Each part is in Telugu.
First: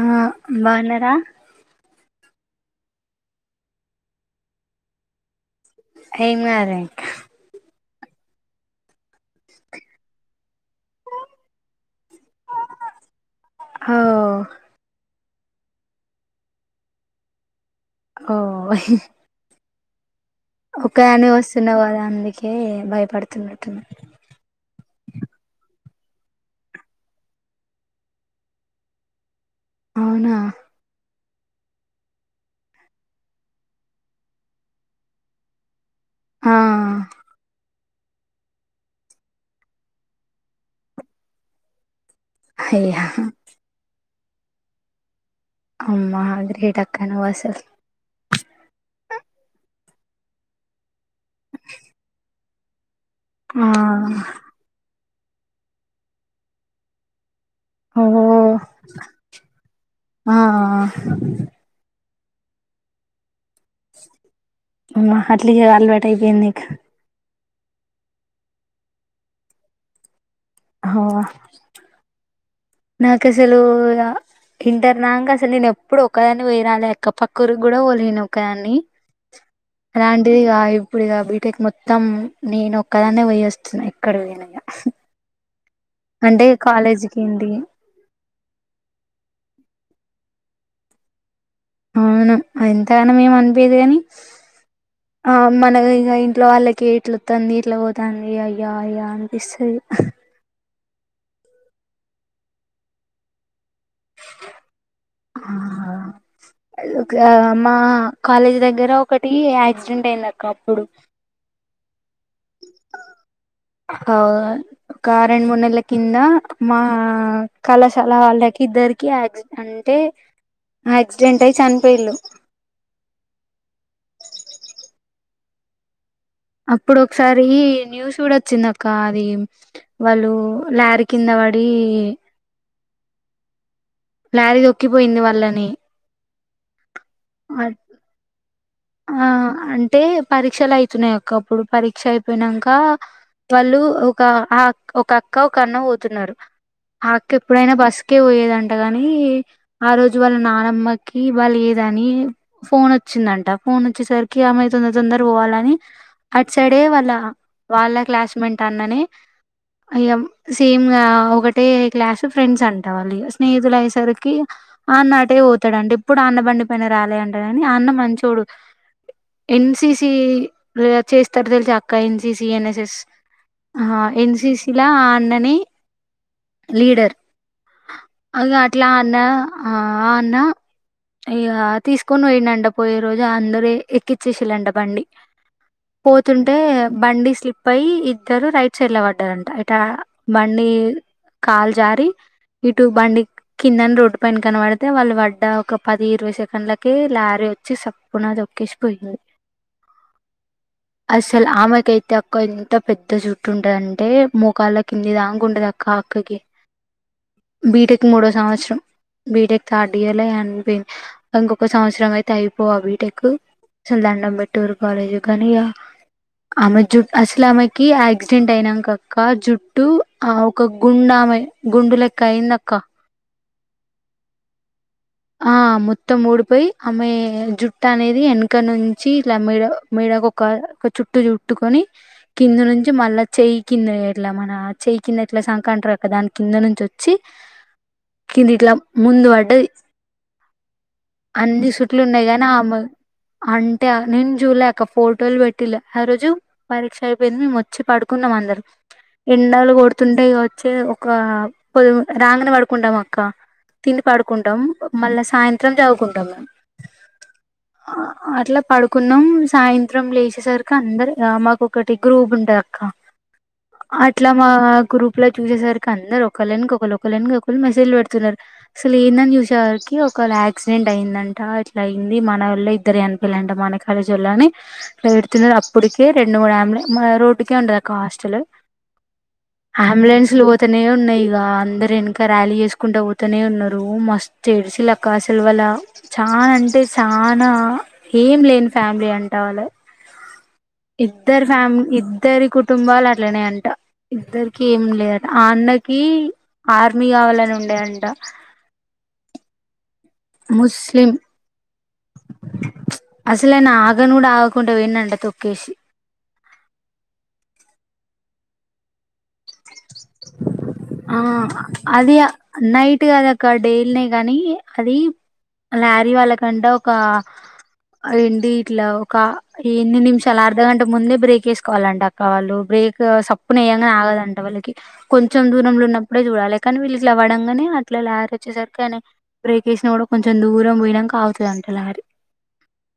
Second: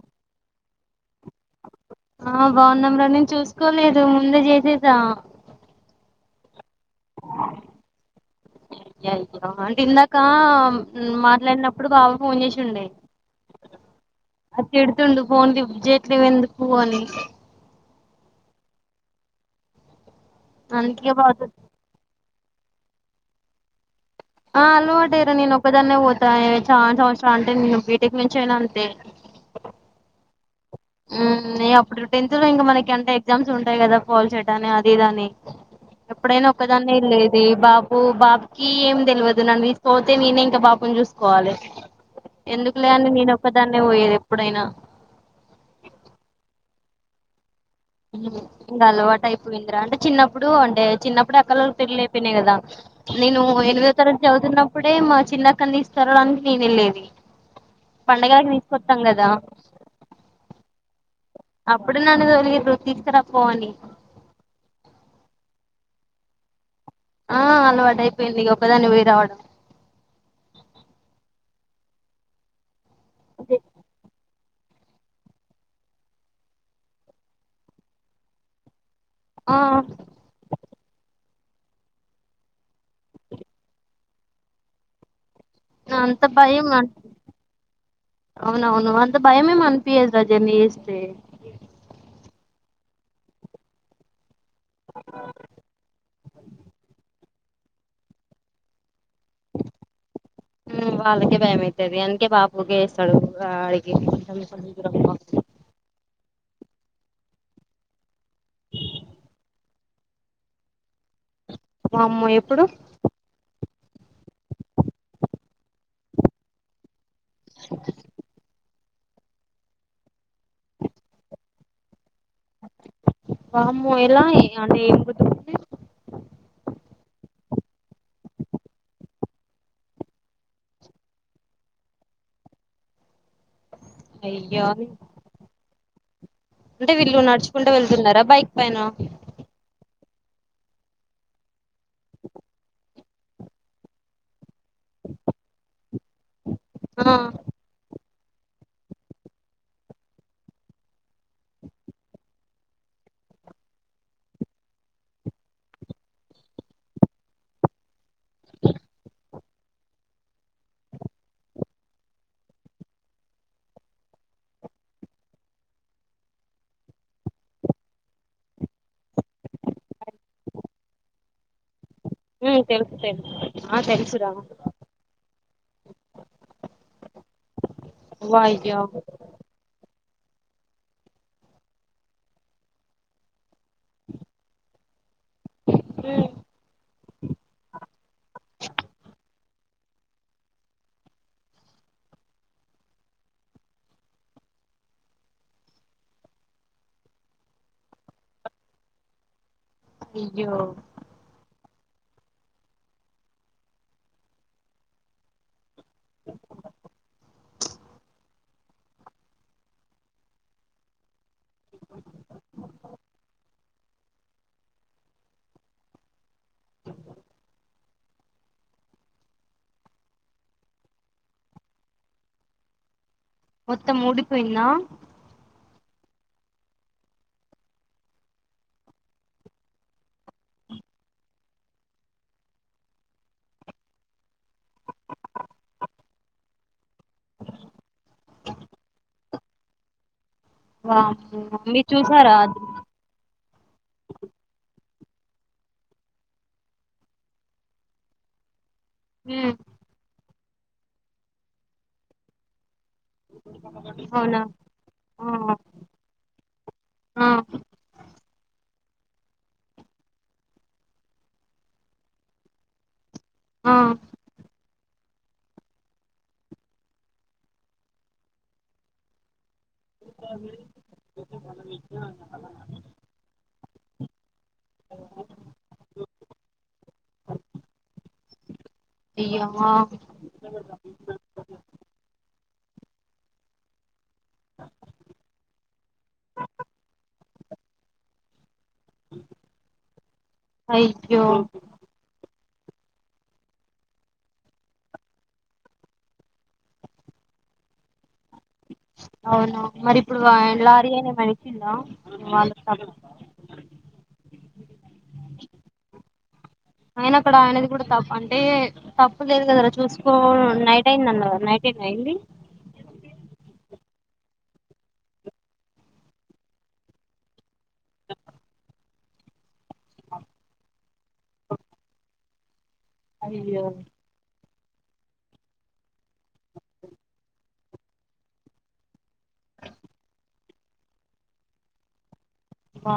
ఆ బావున్నారా ఆ బాగున్నాంరా నేను చూసుకోలేదు ముందే చేసేసా ఎం కదిలే ఇందాక మాట్లాడినప్పుడు బావ పోన్ చేసిండే ఓ ఆది తిడుతుండు. ఫోన్ లిఫ్ట్ చేయవు ఎందుకు అని ఓ హ్ హి అందుకే ఒకదానివే బావతో వస్తున్నావు కదా అందుకే భయపడుతున్నట్టు ఉన్నాడు. ఆ అలవాటే రా నేను ఒక్కదాన్నే పోతా చాలా సంవత్సరాలు అంటే నేను బిటేక్ నుంచి అయినా అంతే అవునా మ్ అప్పుడు టెన్త్ లో ఇంకా మనకి అంటే ఎగ్జామ్స్ ఉంటాయి కదా ఫాలి సెట్ అని అది ఇది అని ఎప్పుడైనా ఆ ఒకదాన్నే లేదు ఏ బాబు బాబుకి ఏం తెలవదు. నన్ను విసిపోతే నేనే ఇంకా బాబు ని చూసుకోవాలి. ఎందుకులే అయ్యా అని నేనొక్కదాన్నే పోయేది ఎప్పుడైనా. అమ్మా అ గ్రేట్ అక్కా నువసలు. ఇంకా అలవాటు అయిపోయిందరా. అంటే చిన్నప్పుడు అంటే చిన్నప్పుడు అక్కా వాళ్ళు పెళ్లిళ్లు అయిపోయినాయి కదా నేను ఆ ఎనిమిదో తరగతి చదువుతున్నప్పుడే మా చిన్న అక్కను తీసుకు రావడానికి నేను వెళ్ళేది. ఓ పండగకి తీసుకొస్తాం కదా? ఆ ఆ అప్పుడు నన్ను తొలిర్రు తీసుకు రాపో అని హమ్మ్ అట్ల క అలవాటు అయిపోయింది ఇక ఆ అలవాటు అయిపోయింది ఒకదాన్నే పోయి రావడం. హ్ వ నాకు అదే అసలు ఇంటర్ దాకా అసలు నేను ఎప్పుడు ఒకదాన్నే పోయిరాలే పక్కూరు కూడా పోలేను ఒకదాన్ని ఆ అలాంటిదిగా ఇప్పుడుక బీటెక్ మొత్తం నేను ఒక్కదాన్నే పోయి వస్తున్నా ఎక్కడికైనా అన్న అంత భయమా ఏంటి అవునవును అంత భయమేం అనిపీయదుగా జర్నీ చేస్తే. అవును ఎంతగనము ఏం అనిపీయదు కాని ఆ మన ఇగ ఇంట్లో వాళ్ళకి ఎట్లు తన్నీ ఇట్లా పోతాంది అయ్యో అయ్యో అనిపిస్తాది. వాళ్ళకే భయమయితాది అందుకే బాపుకే వేస్తాడు అడిగి మా కాలేజీ దగ్గర ఒకటి యాక్సిడెంట్ అయింది అక్కా అప్పుడు వామ్మో ఎప్పుడు? అవు ఒక రెండు మూడు నెలల కింద మా కళాశాల వాళ్ళకి ఇద్దరికి యాక్సిడె అంటే యాక్సిడెంట్ అయి చనిపోయిళు వామ్మో ఎలా ఈ అంటే ఏం గుద్ అప్పుడు ఒకసారి న్యూస్ కూడా వచ్చిందక్కా అది వాళ్ళు లారి కింద పడి లారీ అయ్యో దొక్కిపోయింది వాళ్ళని అంటే వీళ్ళు నడుచుకుంటే అట్- వెళ్తున్నారా బైక్ పైన ఆ అంటే పరీక్షలు అయితున్నాయి అక్కా అప్పుడు పరీక్ష అయిపోయినాకా వాళ్ళు ఒక ఆ ఒక అక్క ఒక అన్న పోతున్నారు ఆ అక్క ఇప్పుడైనా బస్సు కె పోయేటోళ్లంట కాగాని ఆ రోజు వాళ్ళ నానమ్మకి వాళ్ళు ఏ ద అని ఫోన్ వచ్చిందంట ఫోన్ వచ్చేసరికి ఆమె తొందర తొందర పోవాలని అటు సైడే వాళ్ళ వాళ్ళ క్లాస్ మేంట్ అన్ననే ఐ సేమ్ ఒకటే క్లాసు ఫ్రెండ్స్ అంట స్నేహితులు అయ్యేసరికి ఆ అన్న అటే పోతాడంట ఎప్పుడు ఆ అన్నబండి పైన రాలేంట కాని ఆ అన్న మంచోడు ఎన్సిసి చేస్తారు తెలిసి అక్కయించి ఉమ్ తెలుసు ఎన్ఎస్ఎస్ తెలుసు ఆ తెలుసురా ఎన్సిసిలఆ అన్ననే లీడర్ ఇంగా వాయ్యో అట్లా అన్నా ఆ అన్న ఇగ తీసుకొని పోయిండంట పోయే రోజు అందరూ ఎక్కిచ్చేసిడటా బండి ఉమ్ పోతుంటే బండి స్లిప్ అయి ఇద్దరు రైట్ సైడ్లలపడ్డారంట ఇట బండి కాల్ జారి ఇటు బండి కిందన రోడ్డు పైన కనపడితే వాళ్ళు పడ్డ ఒక పది ఇరవై సెకండ్లకె లారీ వచ్చి సప్పన దొక్కేసి పోయింది అయ్యో అసల్ ఆమె కైతే అక్క ఎంత పెద్ద జుట్టు ఉండే అంటే మోకాళ్ళ కింది దాంక ఉండేది అక్క అక్కకి బీటెక్ మూడో సంవత్సరం బీటెక్ థర్డ్ ఇయర్ లో చనిపోయింది ఇంకొక సంవత్సరం అయితే అయిపోవు ఆ బీటెకు కానీ అసలు దండం పెట్టి ఊరుకోవాలి కానీ ఈగ ఆమె జుట్టు అసలు ఆమెకి యాక్సిడెంట్ అయినంక అక్క జుట్టు ఆ ఒక గుండా ఆమె గుండు లెక్క అయిందక్క మొత్తం ఊడిపోయిందా ఆ మొత్తం ఊడిపోయి ఆమె జుట్ట అనేది వెనక నుంచి ఇలా మేడ మేడకు ఒక ఒక చుట్టటు చుట్టుకొని కింద నుంచి మళ్ళా చెయి కింద ఎట్లా మన చేయి కింద ఎట్లా సంక అంటారు దాని కింద నుంచి వ వచ్చి కింది ఇట్లా ముందు పడ్డది వామ్మో అన్ని మీరు చుట్లు ఉన్నాయి చూసారా గానీ అది ఆమే అంటే నేను చూడలే అక్క ఫోటోలు పెట్టిల్లు ఆ రోజు పరీక్ష అయిపోయింది మేము వచ్చి పడుకున్నాం అందరు ఉమ్ ఎండలు కొడుతుంటే ఇక వచ్చే ఒక పొదు రాంగనే పడుకుంటా అక్క తిని అవునా పడుకుంటాం మళ్ళా ఆ సాయంత్రం చదువుకుంటాం ఆ అట్లా పడుకున్నాం సాయంత్రం లేచేసరికి అందరు మాకు ఒకటి గ్రూప్ ఉంటాది అక్క ఆ అట్లా మా గురు ఇప్పులా చూసేసరికి అందరు ఒక్క లేనుక ఒకరు ఒక్క లేనుక ఒకరు మెసేజ్ పెడుతున్నారు అసలు ఏందని చూస్తే ఇగ ఒకవేళ యాక్సిడెంట్ అయిందంట ఇట్లా అయింది మనోళ్లే ఇద్దరు చనిపోయిలంట మన కాలేజ్ లే అని అట్ల పెడుతున్నారు అప్పుటికే రెండు మూడు ఆంబులెన్స్ రోడ్ కే ఉండదక్క మా హాస్టల్ అయ్యో అంబులెన్సులు పోతనే ఉన్నాయి ఇక అందరు ఎను ఇంకా ర్యాలీ చేసుకుంటా పోతనే ఉన్నారు మస్తు ఏడ్చి లక్క అసలు వాళ్లు చానా అంటే చానా ఏం లేని ఫ్యామిలీ అంటా వాళ్ళ అయ్యో ఇద్దరు ఫ్యామిలీ ఇద్దరి కుటుంబాలు అట్లనే అంట ఇద్దరికి ఏం లేదు అన్నకి ఆర్మీ కావాలని ఉండే అంట అవును మరి ఇప్పుడు లారీ ముస్లిం అయిన కలిసిండా వాళ్ళు అసలు ఆయన ఆగను కూడా ఆగకుండా పోయిందంట తొక్కేసి అయిన అక్కడ అనేది కూడా తప్పు అంటే తప్పు లేదు కదరా చూసి ఇ నైట్ అయింది ఆ అన్న నైట్ అయిన్ అయింది అది నైట్ కాద అక్క డేల్నే కానీ అది లారీ వాళ్ళ కంట ఒక రెండి ఇట్లా ఒక ఎన్ని నిమిషాలు అర్ధ గంట ముందే బ్రేక్ వేసుకోవాలంట అక్క వాళ్ళు బ్రేక్ సొప్పు అయ్యో నెయంగానే ఆగాద అంట వల్ కొంచెం దూరంలో ఉన్నప్పుడే చూడాలి కానీ వీళ్ళు ఇట్లా వడంగనే అట్లా లారీ వచ్చేసరికి అని బ్రేక్ వేసినా కూడా కొంచెం దూరం పోయినంక అగుతదంట లారి ఆ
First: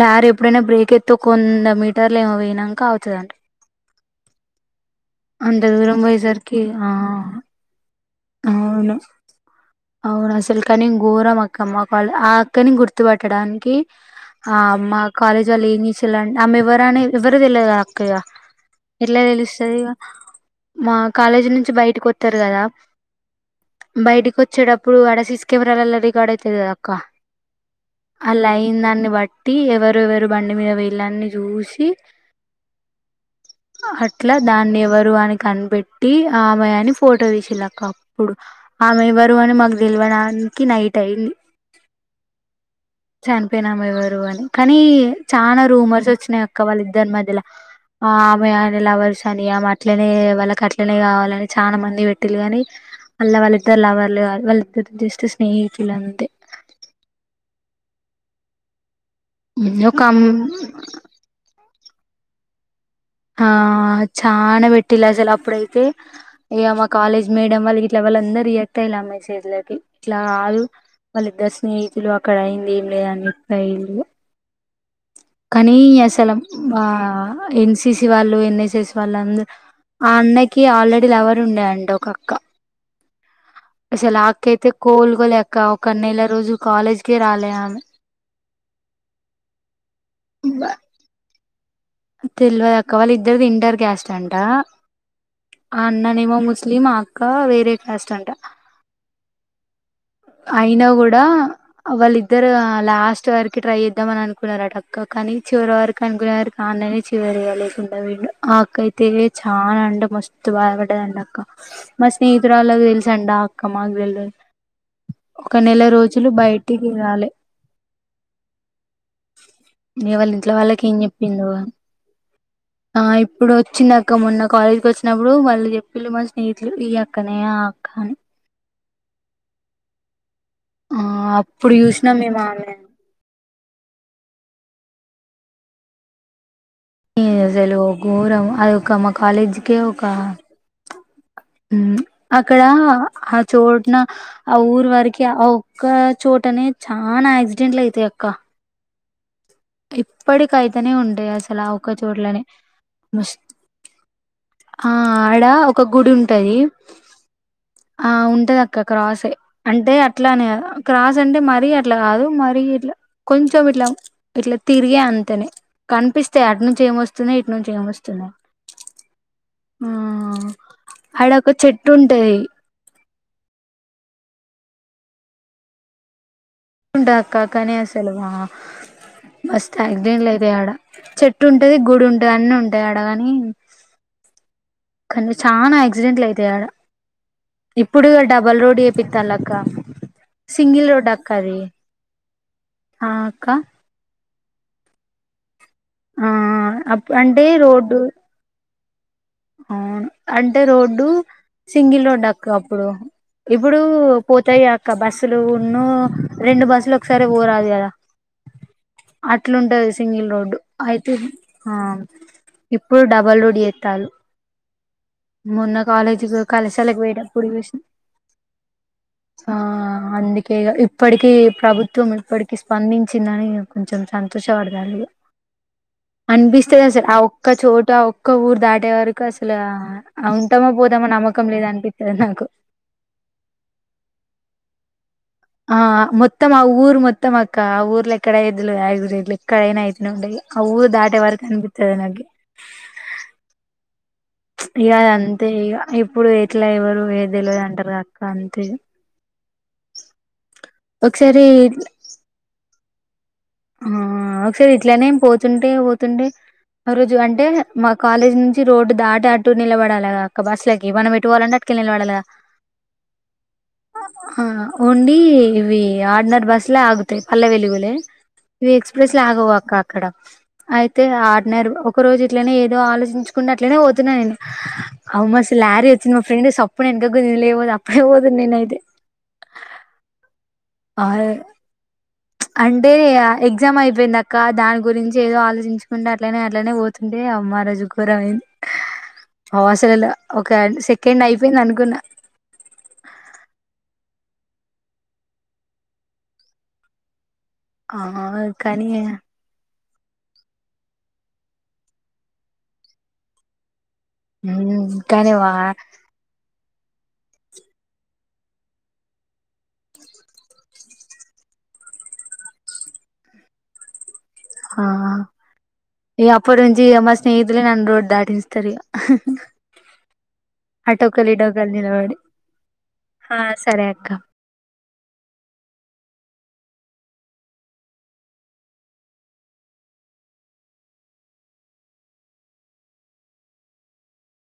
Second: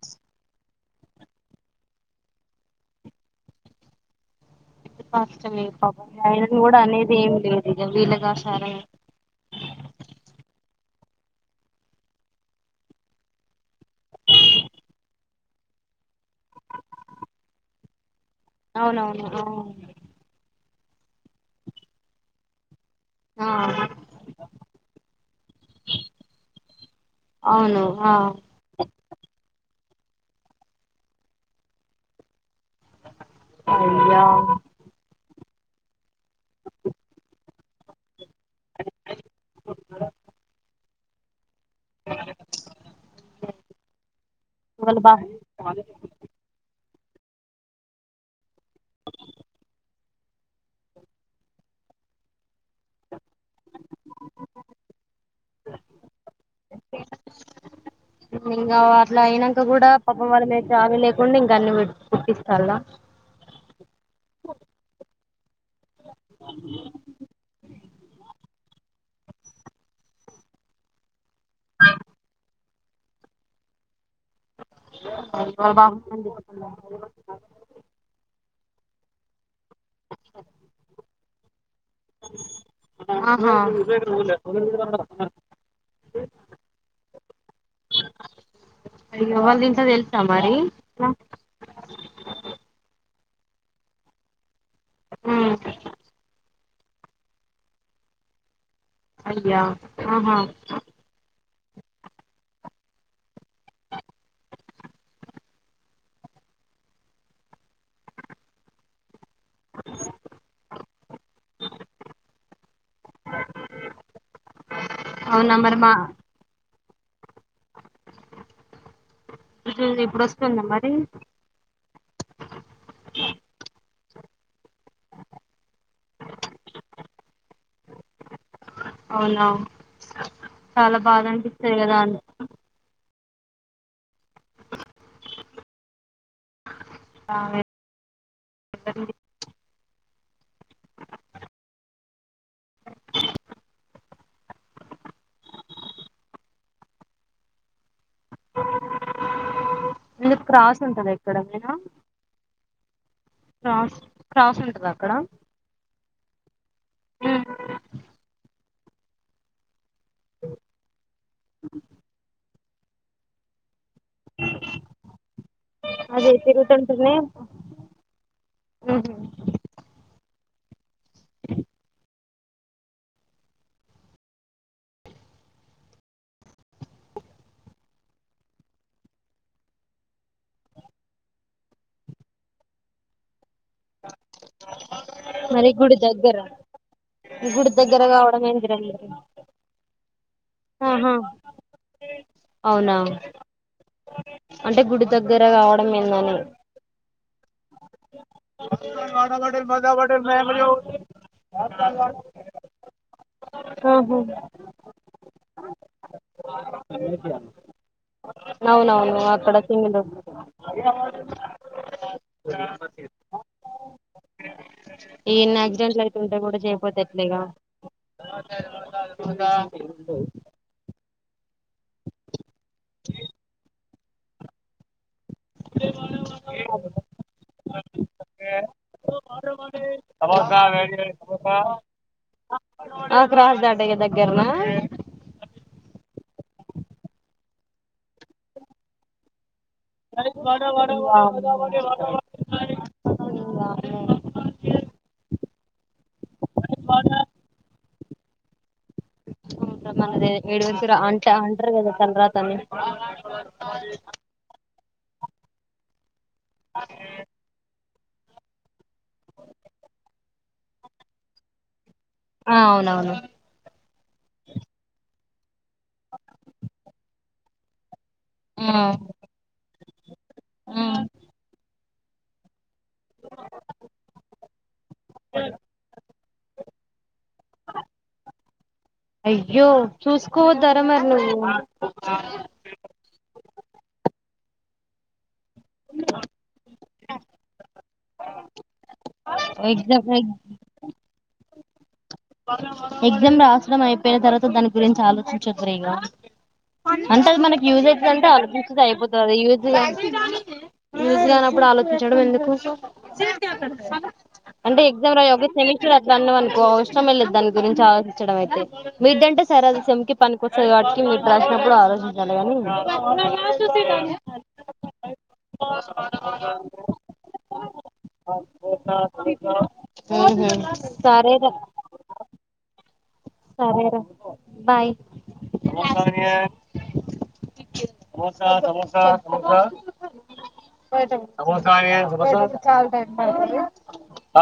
లారీ ఎప్పుడైనా బ్రేక్ ఎత్తే కొంద మీటర్లు ఏమో వేయినొంక అగుతదంటా అంత కష్టలేదు దూరం పాపం ఆయన పోయేసరికి కూడా ఆ అనేది ఏమి లేదు ఇగ వీళ్ళ గాచరమే అవును అవును అసలు కానీ ఘోరం అక్కమ్మళ్ళు ఆ అక్కని గుర్తుపట్టడానికి ఆ మా కాలేజ్ వాల్ ఏం చేసి అమే ఎవరనేది ఎవరికి తెల్వది కదా అక్కయ్య ఎట్లా అవునవును తెలుస్తది ఇగ మా కాలేజీ నుంచి బయటకి వస్తారు కదా ఆ బయటకి వచ్చేటప్పుడు ఆడ సీసీ కెమెరాలలా రికార్డ్ అయితది కదాక్క ఆ లైన్ దాన్ని బట్టి ఎవరు ఎవరు బండి మీద వేళన్ని చూసి అయ్యా అట్లా దాన్ని ఎవరు అని కనిపెట్ పెట్టి ఆమే అని ఫోటో తిసిలాక్క ఇప్పుడు ఆమె ఎవ్వరు అని మాకు తెలవడానికి నైట్ అయింది చనిపోయినామే ఎవరు అని కానీ వాళ్ళ బా చానా రూమర్స్ వచ్చినా క్కవాలిద్దరీ మదలా ఆ ఆమె ఆయనే లవర్స్ అని ఆమె అట్లనే వాళ్ళకి అట్లనే కావాలని చాలా మంది పెట్టిల్లు కాని అళ్ల వాళ్ళిద్దరు లవర్లు కాదు వాళ్ళిద్దరు జస్ట్ స్నేహితులు అంతే ఇంకా అట్లా అయినాక కూడా ఒక అమ్ పాపం వాళ్ళ మీ జాలి లేక డా ఇంకా అన్ని పుట్టిస్తాల్ల ఆ చానా పెట్టిలు అసలు అప్పుడైతే ఇగా మా కాలేజ్ మేడం వాళ్ళు గిట్ల వాళ్ళు అందరు రియాక్ట్ అయ్యిళ్ళు ఆ మెసేజ్ లకి ఇట్లా కాదు వాళ్ళిద్దరు స్నేహితులు అక్కడ అయింది ఏం లేదని చెప్ప ఇలు వాళ్ళ కానీ బా అసలం ఆ ఎన్సిసివాళ్ళు ఎన్ఎస్ఎస్ వాళ్ళు అందరు ఆ అన్నకి ఆల్రెడీ లవర్ ఉండేయండి ఒకక్క కా ఆహా అసలు ఆక్కైతే కోలుకోలేక ఒక నెల రోజులు కాలేజ్ కే రాలే ఆమె అయ్యో వాల్ల ఇంట్ల తెల్సా మరి తెలివదు అక్క వాళ్ళ ఇద్దరుది ఇంటర్ క్యాస్ట్ అంట ఉ ఆ అన్ననేమో ముస్లిం ఆ అక్క వేరే కాస్ట్ అంట అయ్యా ఆహా అయినా కూడా వాళ్ళిద్దరూ అ లాస్ట్ వరకు ట్రై చేద్దాము అని అనుకున్నారు అంట అక్క కాని చివరి వరకు అనుకునే వరకు ఆ అన్ననే చివరిగా లేకుండ పోయిండు ఆ అక్క అయి తే ఛాన్ అండ్ మస్తు బాధపడ్డఅంటా అక్క మా స్నేహితురాళ్ళకు తెలుసు అంటా ఆ అక్క మాకు తెలవదు ఒక అవునా మరి నెల మా రోజులు బయట టీకి రాలే ఇప్పుడు ఇగ ఇప్పుడు వాళ్ళ ఇంట్లో వస్తుందా వాళ్ళకి మరి ఏం చెప్పి లో గని ఆ ఇప్పుడు వచ్చింది అక్క మొన్న కాలేజీ కీ వచ్చినప్పుడు మళ్లీ చెప్పిండ్లు మా స్నేహితులు ఈ అక్కనే ఆ అక్క అని అవునా చాలా బాధ అనిపిత్తది కదా అన్ మామే అని ఈ ఆమె అసలు ఘోరం అదొక మా దగ్గరికి. కాలేజీకే ఒక ఇమ్ అక్కడ ఆ చోట్టునా ఆ ఊరు వరికి ఆ ఒక్క చోటనే చానాా యాక్సిడెంట్లు అయితాయి అక్క ఎందుకు క్రాస్ ఇప్పటికైతేనే ఉంటదా ఉంటయి ఇక్కడ అసలు ఆ మీనా ఒక్క చోట్లనే మస్ క్రాస్ క్రాస్ ఉంటదా ఆ అక్కడ ఆడ ఒక గుడి ఉంటది ఉమ్, అ ఉంటది అక్క క్రాస్ అంటే అక్ ఇట్లా అనే క్రాస్ అంటే మరీ అట్లా కాదు మరీ ఇట్లా కొంచెం ఇట్లా పిర్ ల తీరిగే అంతనే అదే కనిపిస్తే అటు నుంచి ఏం వస్తున్నాయి ఇటు నుంచి ఏం వస్తున్నాయి ఊహు ఆ ఆడ ఒక చెట్టు ఉంటది ఉండూ అక్క కాని అసలు వా మస్త్ యాక్సిడెంట్లు అయితయ్ ఆడ చెట్టు ఉంటది గుడి ఉంటది అన్ని ఉంటాయి ఆడ గానీ కానీ మరి చానా గుడి యాక్సిడెంట్లు దగ్గర అయితయ్ ఆడ గుడి దగ్గర ఇప్పుడు ఇగ కావడం డబల్ ఏందిరా రోడ్ మరి ఏపిత్తరు అక్క సింగిల్ రోడ్ ఆహా అక్క అది అవునా ఆ అక్క అంటే గుడి దగ్గర రావడం ఏందని ట్వాంటి రోడ్డు అవును అంటే రోడ్డు సింగిల్ రోడ్డు అక్క అప్పుడు ఇప్పుడు ఆహా పోతాయి అక్క బస్సులు ఊను రెండు బస్సులు ఒకసారి పోరాదు కదా అవునవును అక్కడ అట్లుంటది సింగిల్ రోడ్డు అయితే ఆ ఇప్పుడు డబల్ రోడ్ ఏత్తరు ఈన్ని యాక్సిడెంట్లు అయితుంటే కాలేజీకి కూడా చేయకపోతే కళాశాలకు ఏట్లా ఇగా పోయేటప్పుడు చూసిన తినకుంటే ఏం ఆ అందుకే ఇగ ఇప్పటికీ ప్రభుత్వం ఇప్పటికి స్పందించిందని కొంచెం సంతోషపడతారు అనిపిస్తది అసలు ఆ ఒక్క చోటు ఆ ఒక్క ఊరు దాటే వరకు సమోసా అసలు బండి ఆ సమోసా ఉంటామా వెండి పోతామా నమ్మకం సమోసా లేదు అనిపిత్తది నాకు అ క్రాస్ దాటాగా దగ్గరన ఆ మొత్తం ఆ ఊరు మొత్తం అక్క ఆ ఊరు ఎక్కడ ఐయేద్ తెల్వదు ఎక్కడైన నుండి ఆ ఊరు దాటే వరకు అనిపిత్తది నాకి ఇంగ ఊ ఇగ అంతే ఇగ ఇప్పుడు ఎట్లా ఎవరు ఏ తెలియదు అంటారు గాక్క అంతే అవుండ్రా మనదే [unintelligible] అంట ఒకసారి అంటారు కదా తలరాత అనేది ఆ ఆరు ఒకసారి ఇట్లనే ఏం పోతుంటే పోతుంటే ఆ రోజు అంటే మా కాలేజ్ నుంచి రోడ్డు దాటి అటు నిలబడాలిగా అక్క బస్లకి మనం ఎట్టు పొవాలంటే అటు కీ నిలబడాలి గా ఆ అవునవును ఆ ఉండి ఇవి ఆడీనర్ బస్లే ఆగుతాయి పల్లె వెలుగులే ఇవి ఆ ఎక్స్ప్రెస్ అగావు అక్క అక్కడ అయితే ఆడినరీ ఒక్ ఒక్క రోజు ఇట్లనే ఏదో ఆలోచించుకుండా అట్లనే పోతున్నా నేను అమ్ అసల్ లారీ వచ్చింది మా ఫ్రెండ్ సప్ ఇప్పుడు వెనకకు గుంజిలు లేకపోతే అప్పుడే పోదుండే నేనైతే అయ్యో చూసుకోవద్దారా మరి ఆ, నువ్వు అంటే ఎగ్జామ్ అయిపోయింది అక్క దాని గురించి ఏదో ఆలోచిం కుంటే అట్లనే అట్లనే పోతుండే అమ్మ రోజు ఘోరం అయింది అసలు ఎగ్జామ్ ఎగ్ ఒక సెకండ్ అయిపోయింది అనుకున్నా ఎగ్జామ్ రాసుడం అయిపోయిన తర్వాత దాని గురించి ఆలోచించదురు ఇగా అంటే అది మనకి యూజ్ ఆ అవుతది అంటే ఆల్మోస్ట్ కానీ ఐపోతది అది యూజ్ గానప్పుడు ఆలోచించడం ఎందుకు అంటే మ్మ్ ఎగ్జామ్ రాయి కానీ ఒక వా సెమిస్టర్ అన్నవనుకో ఇష్టమే లేదు దాని గురించి ఆలోచించడం అయితే మీదంటే సరే సెమ్కి అది పనికి కొస్తది వాటికీ మీరు రాసినప్పుడు ఆలోచించాలికాని ఆ ఇగ అప్పుడు నుంచి మా స్నేహితులే నన్న రోడ్ దాటిస్తతరు ఇగ ఉహు ఆటోకల్ సరేరా ఇటోకల్ నిలబడి ఆ సరే అక్క రా బాయ్ సోసా సమోసా సమోసా సంవత్సరానికి సంవత్సరం చాలా టైం పడుతది